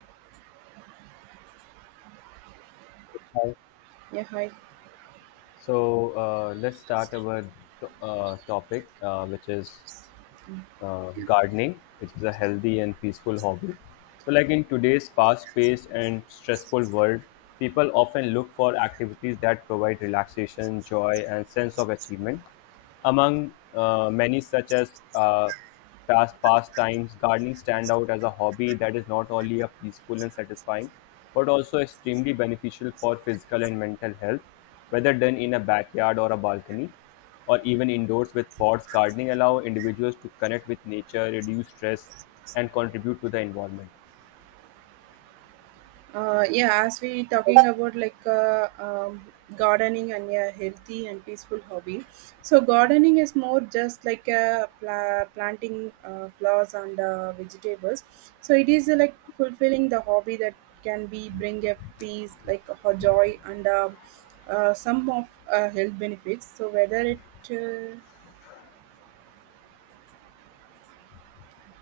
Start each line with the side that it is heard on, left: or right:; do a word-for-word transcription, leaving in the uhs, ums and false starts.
left: Hi.
right: Yeah, hi.
left: So uh, let's start our to- uh, topic, uh, which is uh, gardening, which is a healthy and peaceful hobby. So, like in today's fast-paced and stressful world, people often look for activities that provide relaxation, joy, and sense of achievement. Among uh, many such as uh, past pastimes, gardening stand out as a hobby that is not only a peaceful and satisfying, but also extremely beneficial for physical and mental health, whether done in a backyard or a balcony, or even indoors with pots. Gardening allow individuals to connect with nature, reduce stress, and contribute to the environment.
right: Uh, yeah, as we talking about like uh, um, gardening and yeah, healthy and peaceful hobby. So gardening is more just like uh, pla- planting uh, flowers and uh, vegetables. So it is uh, like fulfilling the hobby that can be bring a peace, like a joy and uh, uh, some of uh, health benefits. So whether it uh,